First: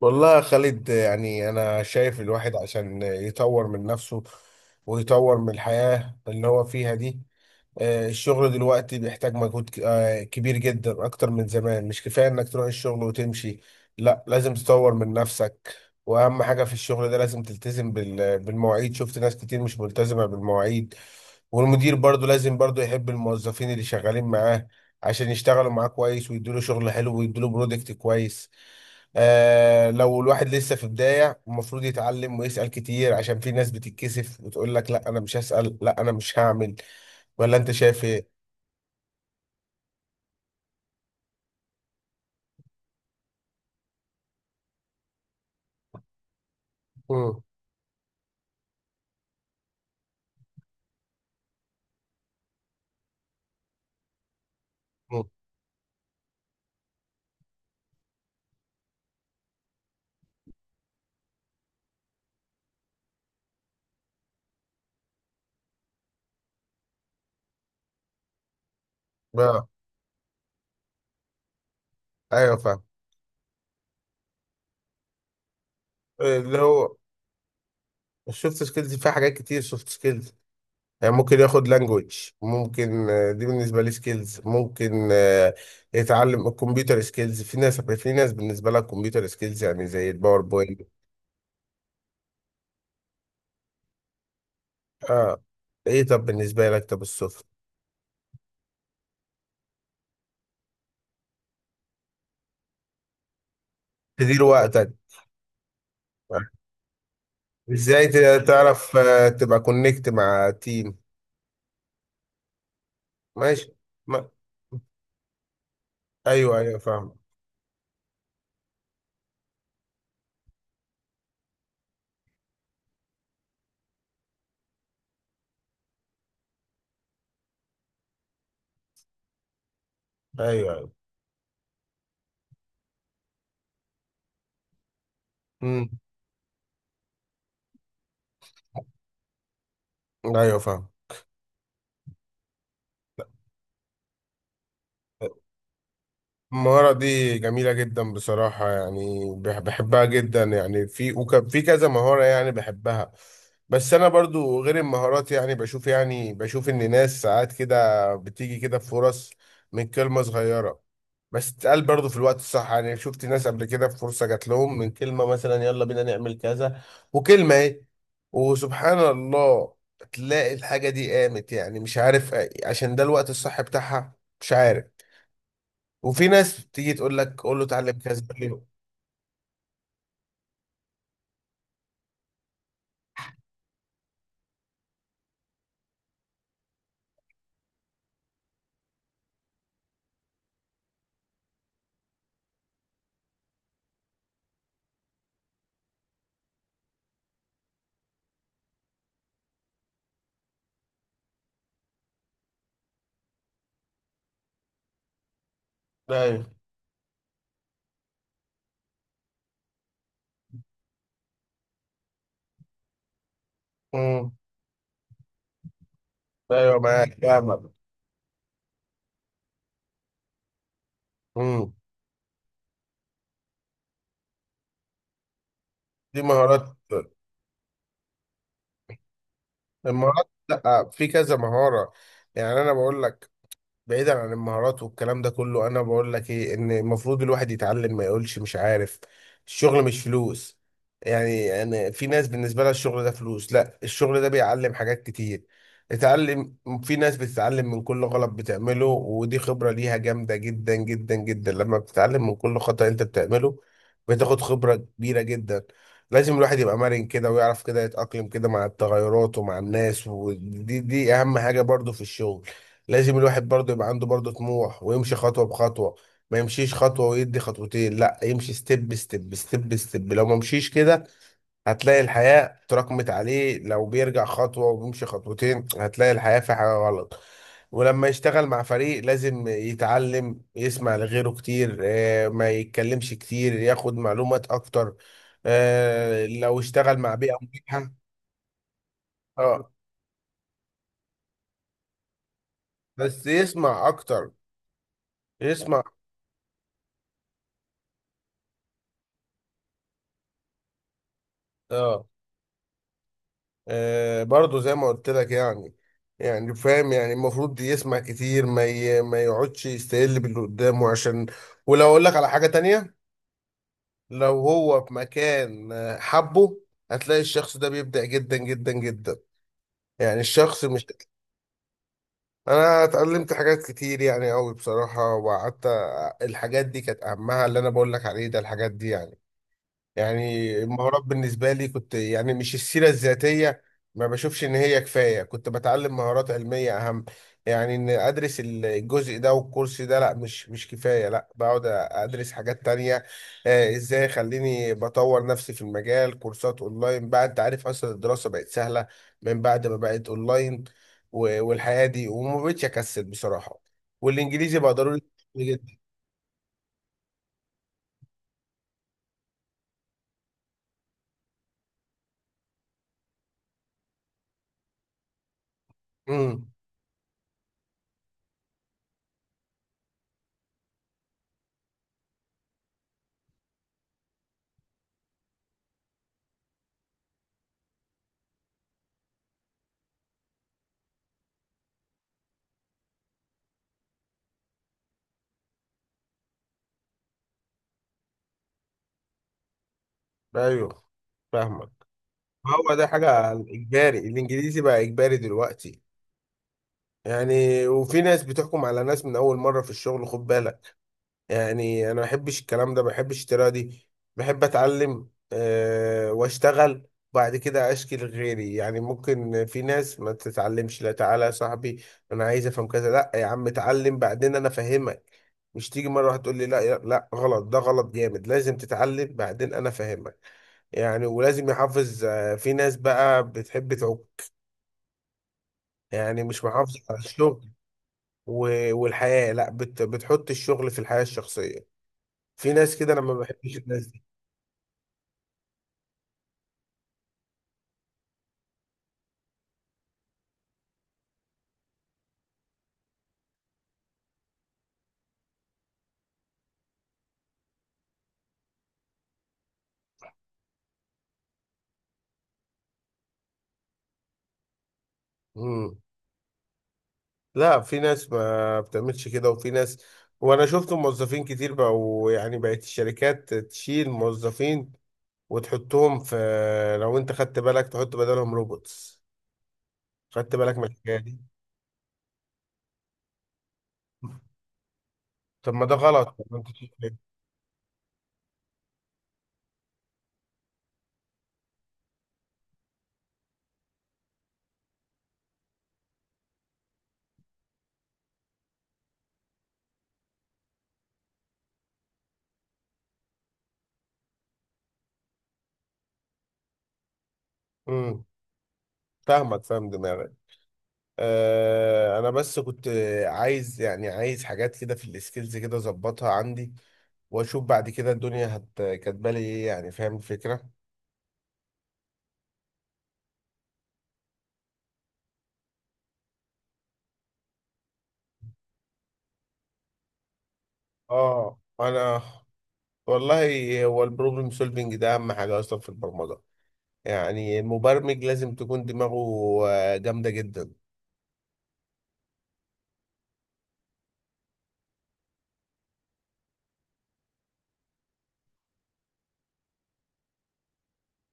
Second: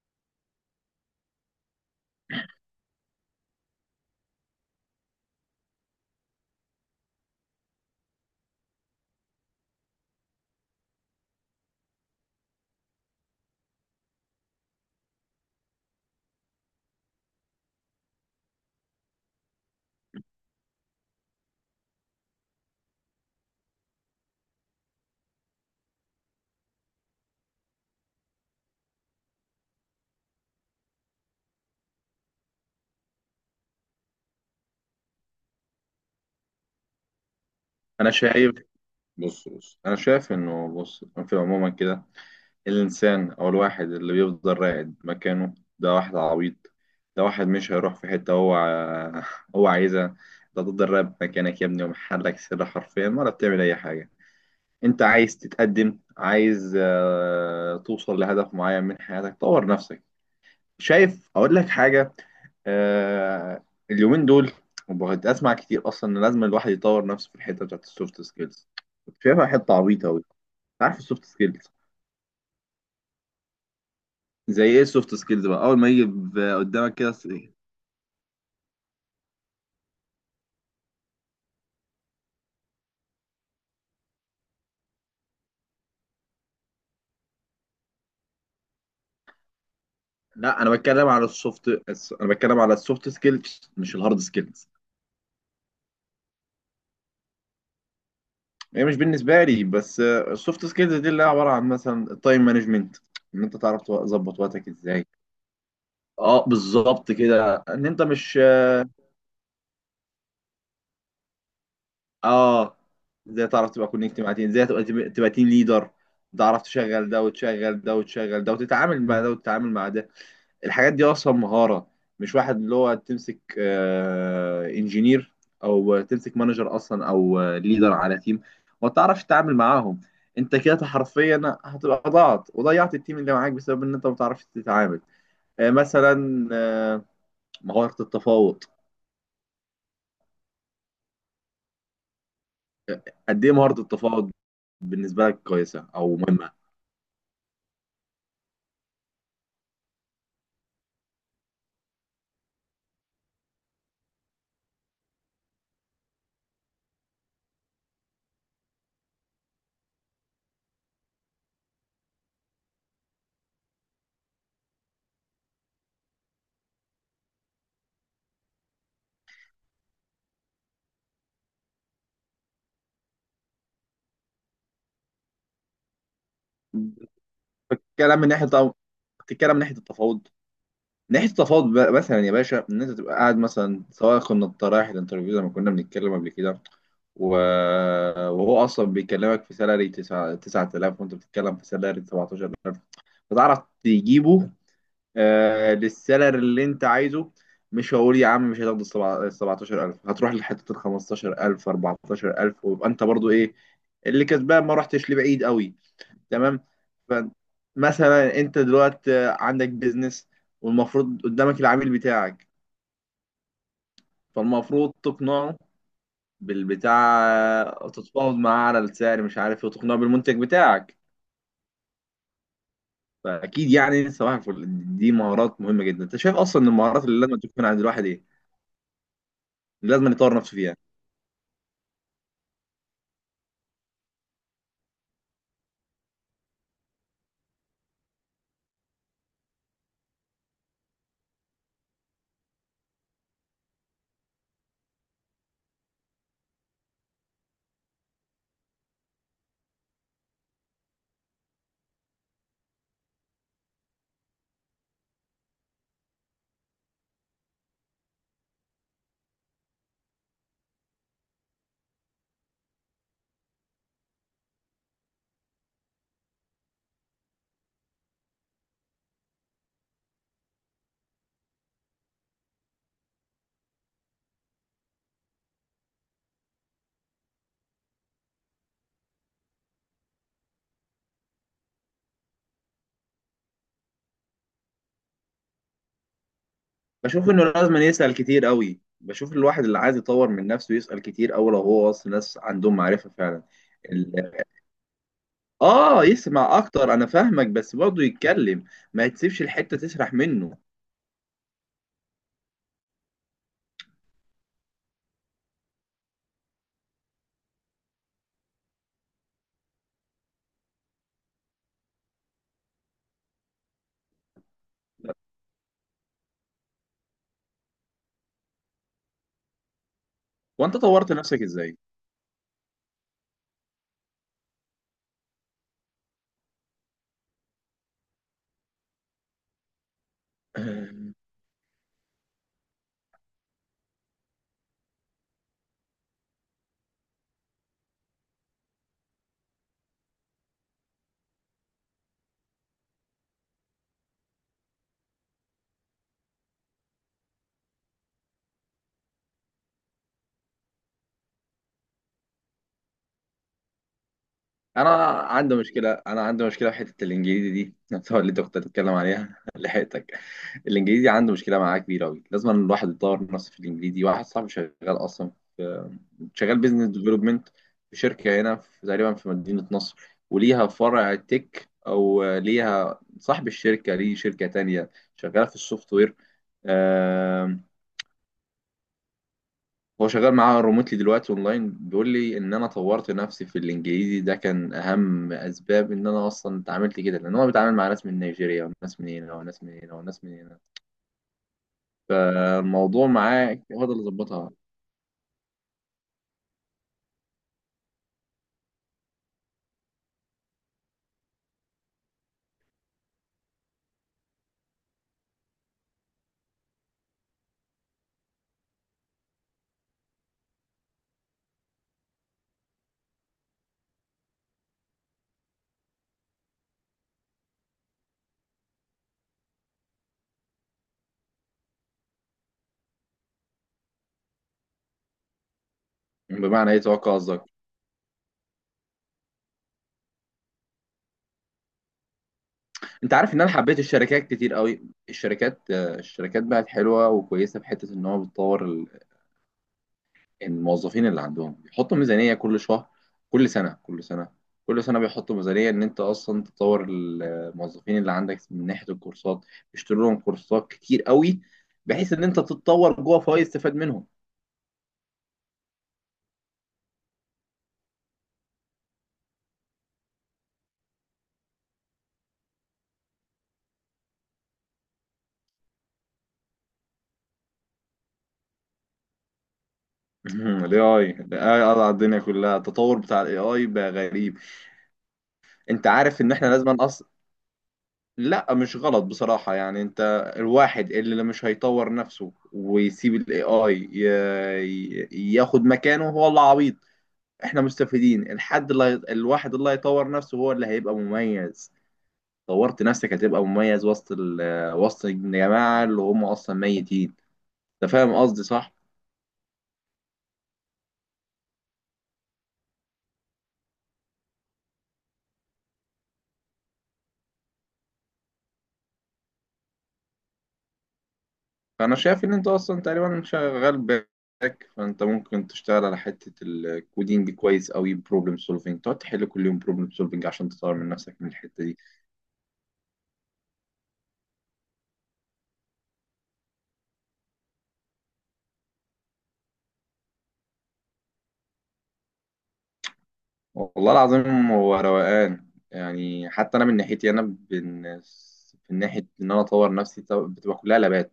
والله يا خالد يعني أنا شايف الواحد عشان يطور من نفسه ويطور من الحياة اللي هو فيها دي. الشغل دلوقتي بيحتاج مجهود كبير جدا أكتر من زمان، مش كفاية إنك تروح الشغل وتمشي، لا لازم تطور من نفسك. وأهم حاجة في الشغل ده لازم تلتزم بالمواعيد، شفت ناس كتير مش ملتزمة بالمواعيد. والمدير برضو لازم برضو يحب الموظفين اللي شغالين معاه عشان يشتغلوا معاه كويس ويدوله شغل حلو ويدوله برودكت كويس. آه لو الواحد لسه في بداية المفروض يتعلم ويسأل كتير، عشان في ناس بتتكسف وتقول لك لا أنا مش هسأل لا أنا مش هعمل. ولا أنت شايف انا إيه؟ شايف. بص بص انا شايف انه بص في عموما كده. الانسان او الواحد اللي بيفضل راقد مكانه ده واحد عبيط. ده مم. واحد مش هيروح في حته، هو هو عايزها. ده تفضل راقد مكانك يا ابني ومحلك سر حرفيا ولا بتعمل اي حاجه. انت مم. عايز تتقدم، عايز توصل لهدف معين من حياتك، طور نفسك. شايف؟ اقول لك حاجه. آه، اليومين دول وبقيت اسمع كتير اصلا ان لازم الواحد يطور نفسه في الحته بتاعت السوفت سكيلز. كنت شايفها بقى. حته عبيطه قوي. عارف السوفت سكيلز؟ أيوه فاهم. زي ايه السوفت سكيلز بقى اول ما يجي اللي قدامك هو كده السوفت سكيلز فيها حاجات كتير. سوفت سكيلز يعني ممكن ياخد لانجوج، ممكن دي بالنسبة لي سكيلز، ممكن يتعلم الكمبيوتر سكيلز. في ناس بالنسبة لها الكمبيوتر سكيلز يعني زي لا، انا الباوربوينت. بتكلم على السوفت، انا بتكلم على السوفت سكيلز مش الهارد سكيلز. اه. ايه طب بالنسبة لك طب السوفت، هي مش بالنسبه لي بس، السوفت سكيلز دي اللي هي عباره عن مثلا التايم مانجمنت. ان انت تعرف تظبط تدير وقتك وقتك. ازاي. اه، بالظبط كده، ان انت ازاي مش، تعرف تبقى كونكت مع تيم. اه، ازاي تعرف ماشي. تبقى كونكت ما... مع تيم، ازاي تبقى تيم ليدر. ايوه تعرف ايوه تشغل فاهم. ده وتشغل ده وتشغل ده وتتعامل مع ده وتتعامل مع ده. الحاجات دي اصلا مهارة. مش واحد اللي هو تمسك انجينير او تمسك مانجر اصلا او ليدر على تيم وما تعرفش تتعامل معاهم. انت ايوه كده ايوه حرفيا هتبقى ضاعت وضيعت التيم اللي معاك بسبب ان انت ما بتعرفش تتعامل. امم مثلا، مهارة التفاوض. ايوه فاهم. قد ايه مهارة التفاوض بالنسبة لك، كويسة او مهمة؟ المهارة دي جميلة جدا بصراحة، يعني بحبها جدا، يعني في في كذا مهارة يعني بحبها. بس أنا برضو غير المهارات، يعني بشوف، يعني بشوف إن ناس ساعات كده بتيجي كده بفرص من كلمة صغيرة بس تتقال برضو في الوقت الصح. يعني شفت ناس قبل كده في فرصة جات لهم من كلمة، مثلا يلا بينا نعمل كذا، وكلمة إيه، وسبحان الله تلاقي الحاجة دي قامت، يعني مش عارف، عشان ده الوقت الصح بتاعها، مش عارف. وفي ناس تيجي تقول لك قول له اتعلم بتتكلم كذا من ناحيه ليه. طب... بتتكلم من ناحيه التفاوض. من ناحيه التفاوض بقى مثلا يا باشا، ان انت تبقى قاعد مثلا، سواء كنا رايح الانترفيو زي ما كنا بنتكلم قبل كده، و... وهو اصلا بيكلمك في سالري 9 9000، وانت بتتكلم في سالري 17000. فتعرف تجيبه آه للسالري اللي انت عايزه. مش هقول يا عم مش هتاخد ال 17000، هتروح لحته ال 15000، 14000، ويبقى انت برضو ايه؟ اللي كسبان ما رحتش لبعيد قوي. ايوه. تمام. فمثلا انت دلوقتي عندك بيزنس، والمفروض قدامك العميل بتاعك، امم فالمفروض تقنعه ايوه معاك فاهمك. بالبتاع. تتفاوض معاه على السعر مش عارف ايه، وتقنعه بالمنتج بتاعك. امم فاكيد يعني صباح الفل. دي مهارات مهمه جدا. انت دي شايف اصلا مهارات. ان المهارات اللي لازم تكون عند الواحد ايه، اللي لازم المهارات، يطور نفسه فيها؟ لا في كذا مهارة. يعني انا بقول لك، بعيدا عن المهارات والكلام ده كله، انا بقول لك ايه، ان المفروض الواحد يتعلم، ما يقولش مش عارف. الشغل مش فلوس، يعني انا في ناس بالنسبه لها الشغل ده فلوس، لا الشغل ده بيعلم حاجات كتير. اتعلم، في ناس بتتعلم من كل غلط بتعمله، ودي خبره ليها جامده جدا جدا جدا، لما بتتعلم من كل خطأ انت بتعمله بتاخد خبره كبيره جدا. لازم الواحد يبقى مرن كده، ويعرف كده يتأقلم كده مع التغيرات ومع الناس، ودي اهم حاجه برضو في الشغل. لازم الواحد برضه يبقى عنده برضه طموح ويمشي خطوة بخطوة، ما يمشيش خطوة ويدي خطوتين، لا يمشي ستيب ستيب ستيب ستيب. لو ما مشيش كده هتلاقي الحياة تراكمت عليه، لو بيرجع خطوة وبيمشي خطوتين هتلاقي الحياة في حاجة غلط. ولما يشتغل مع فريق لازم يتعلم يسمع لغيره كتير، ما يتكلمش كتير، ياخد معلومات اكتر. لو اشتغل مع بشوف بيئة انه لازم مريحة. يسال كتير قوي. بشوف الواحد اه اللي عايز يطور من نفسه يسال كتير قوي، لو هو اصلا ناس عندهم معرفه بس فعلا. يسمع اكتر، يسمع. اه يسمع اكتر، انا فاهمك، بس برضه يتكلم. ما تسيبش الحتة تسرح منه. اه، برضه زي ما قلت لك، يعني يعني فاهم، يعني المفروض يسمع كتير، ما يقعدش يستقل باللي قدامه عشان. ولو اقول لك على حاجة تانية، لو هو في مكان حبه، هتلاقي الشخص ده بيبدع جدا جدا جدا، يعني الشخص وانت مش. طورت نفسك ازاي؟ انا اتعلمت حاجات كتير يعني قوي بصراحة، وقعدت الحاجات دي كانت اهمها، اللي انا بقول لك عليه ده الحاجات دي يعني. يعني المهارات آه، بالنسبة لي، كنت يعني مش السيرة الذاتية ما بشوفش إن هي كفاية، كنت بتعلم مهارات علمية أهم. يعني إن أدرس الجزء ده والكورس ده، لا مش كفاية، لا بقعد أدرس حاجات تانية. إزاي خليني بطور نفسي في المجال. كورسات أونلاين بقى، أنت عارف أصلا الدراسة بقت سهلة من بعد ما بقت أونلاين، والحياة دي، وما بقتش أكسل بصراحة. والإنجليزي بقى انا ضروري عندي جدا. مشكلة انا عندي مشكلة في حتة الانجليزي دي نفسها اللي انت كنت بتتكلم عليها لحقتك. الانجليزي عنده مشكلة معاه كبيرة قوي، لازم الواحد يطور نفسه في الانجليزي. واحد صاحبي شغال اصلا، امم. شغال بيزنس ديفلوبمنت في شركة هنا، في تقريبا في مدينة نصر، وليها فرع تك أو، ليها صاحب الشركة ليه شركة تانية شغالة في السوفت وير. آه، هو شغال معاها ريموتلي دلوقتي اونلاين. بيقول لي ان انا طورت نفسي في الانجليزي ده كان اهم اسباب ان انا اصلا اتعاملت كده، لان هو بيتعامل مع ناس من نيجيريا وناس من هنا وناس من هنا وناس من هنا. أيوه فاهمك. هو ده، فالموضوع حاجة معاه هو ده إجباري، اللي ظبطها. الإنجليزي بقى إجباري دلوقتي. يعني وفي ناس بتحكم على ناس من أول مرة في الشغل، خد بالك. يعني انا ما بحبش الكلام ده، ما بحبش الطريقه دي، بحب اتعلم واشتغل. بعد كده اشكي لغيري. يعني ممكن في ناس ما تتعلمش، لا تعالى يا صاحبي انا عايز افهم كذا، لا يا عم اتعلم بعدين انا افهمك. مش تيجي مره واحده تقول لي لا، لا، لا، غلط ده غلط جامد، لازم تتعلم بعدين انا افهمك. يعني ولازم يحافظ، في ناس بقى بتحب تعوق يعني، مش بمعنى ايه محافظة على توقع قصدك؟ الشغل والحياة، لا بتحط الشغل في الحياة الشخصية. في ناس كده انا ما انت عارف ان انا بحبش حبيت الناس دي. الشركات كتير قوي. الشركات، الشركات بقت حلوه وكويسه في حته ان هو بتطور الموظفين اللي عندهم بيحطوا ميزانيه كل شهر، كل سنه، كل سنه بيحطوا ميزانيه ان انت اصلا تطور الموظفين اللي عندك من ناحيه الكورسات. بيشتروا لهم كورسات كتير قوي بحيث ان انت تتطور جوه فهو يستفاد منهم. مم. لا في ناس ما بتعملش كده، وفي ناس، وانا شفت موظفين كتير بقوا، يعني بقت الشركات تشيل موظفين وتحطهم في، لو انت خدت بالك تحط بدلهم روبوتس، خدت بالك من الاي الحكايه اي، دي. الاي قضى على الدنيا كلها. التطور بتاع الاي اي بقى غريب. طب ما ده انت غلط، عارف طب ان ما احنا انت لازم شايف ليه؟ لا مش غلط بصراحة يعني. انت، الواحد اللي مش هيطور نفسه ويسيب الاي اي ياخد مكانه هو اللي عبيط. احنا مستفيدين. الحد الواحد اللي هيطور نفسه هو اللي هيبقى مميز. طورت نفسك هتبقى مميز وسط وسط الجماعة اللي هم اصلا ميتين. انت امم فاهم قصدي صح؟ فاهمك، فاهم دماغك. آه انا بس كنت عايز، يعني عايز حاجات كده في السكيلز كده اظبطها عندي، واشوف بعد كده الدنيا هت كاتبالي ايه، يعني فاهم الفكره. فانا شايف ان انت اصلا تقريبا شغال باك، فانت ممكن تشتغل على حتة الكودينج كويس قوي. بروبلم سولفينج، تقعد تحل كل يوم بروبلم سولفينج عشان تطور من نفسك من اه الحتة دي. انا، والله هو البروبلم سولفنج ده اهم حاجه اصلا في البرمجه، يعني المبرمج لازم تكون دماغه جامده جدا. والله العظيم هو روقان يعني. حتى انا من ناحيتي، من ناحيه ان انا اطور نفسي، بتبقى كلها لابات.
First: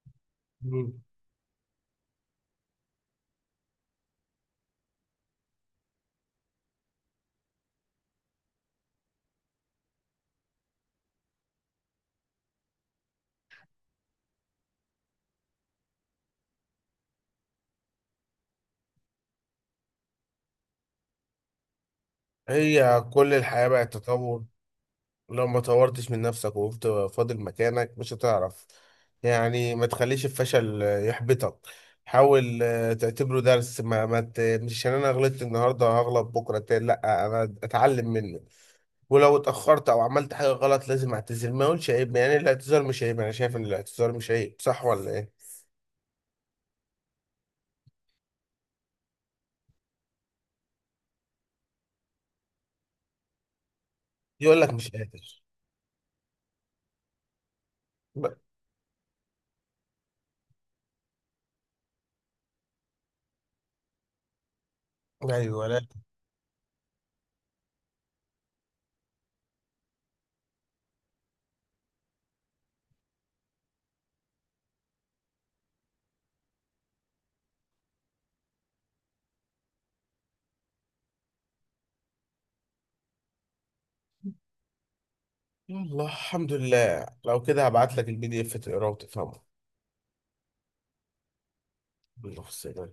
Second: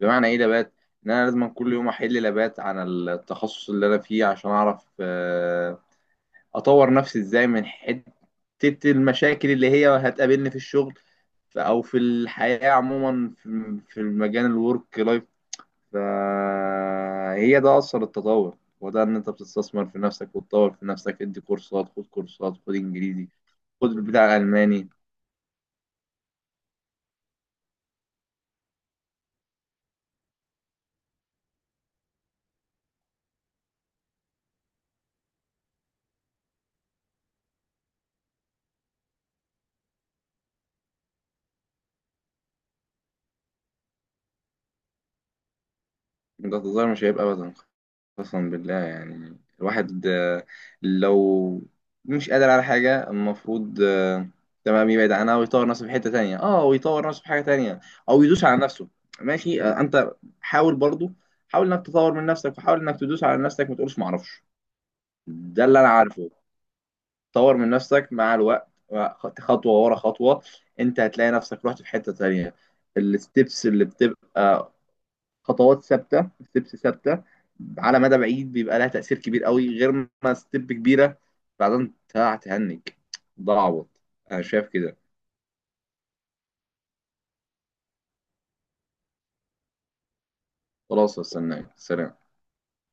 بمعنى ايه لابات؟ مم. ان انا لازم كل يوم احل لابات عن التخصص اللي انا فيه عشان اعرف اطور نفسي ازاي من حته المشاكل اللي هي هتقابلني في الشغل، او في الحياه عموما، في المجال الورك لايف. فهي ده أصل التطور، وده إن أنت بتستثمر في نفسك وتطور في نفسك. ادي كورسات، خد كورسات، خد هي إنجليزي، كل الحياه بقت خد بتاع تطور، ألماني. لو ما طورتش من نفسك وقفت فاضل مكانك مش هتعرف. يعني ما تخليش الفشل يحبطك، حاول تعتبره درس. ما, ما ت... مش عشان انا غلطت النهارده هغلط بكره تاني، لا انا اتعلم منه. ولو اتأخرت أو عملت حاجة غلط لازم أعتذر، ما أقولش عيب، يعني الاعتذار مش عيب، أنا شايف إن الاعتذار مش عيب، صح ولا إيه؟ ده تظاهر مش هيبقى أبدا، قسما بالله. يعني الواحد، لو مش قادر على حاجة المفروض، يقول لك تمام، مش يبعد عنها قادر. ويطور نفسه في حتة تانية. اه، ويطور نفسه في حاجة تانية، أو ب... يدوس على نفسه. ماشي، أنت حاول برضو، حاول إنك تطور من نفسك وحاول إنك تدوس على نفسك، ما تقولش معرفش. ده أيوه اللي لا. أنا عارفه. طور من نفسك مع الوقت، خطوة ورا خطوة. انت هتلاقي نفسك رحت في حتة تانية. الستبس اللي بتبقى خطوات ثابتة، ستبس ثابتة، على مدى بعيد بيبقى لها تأثير كبير قوي، غير ما ستيب كبيرة بعدين تهنج. ضعبط. انا شايف كده. يلا الحمد لله، لو كده هبعت لك البي دي إف تقراه وتفهمه. خلاص استناك، سلام. الله السلام.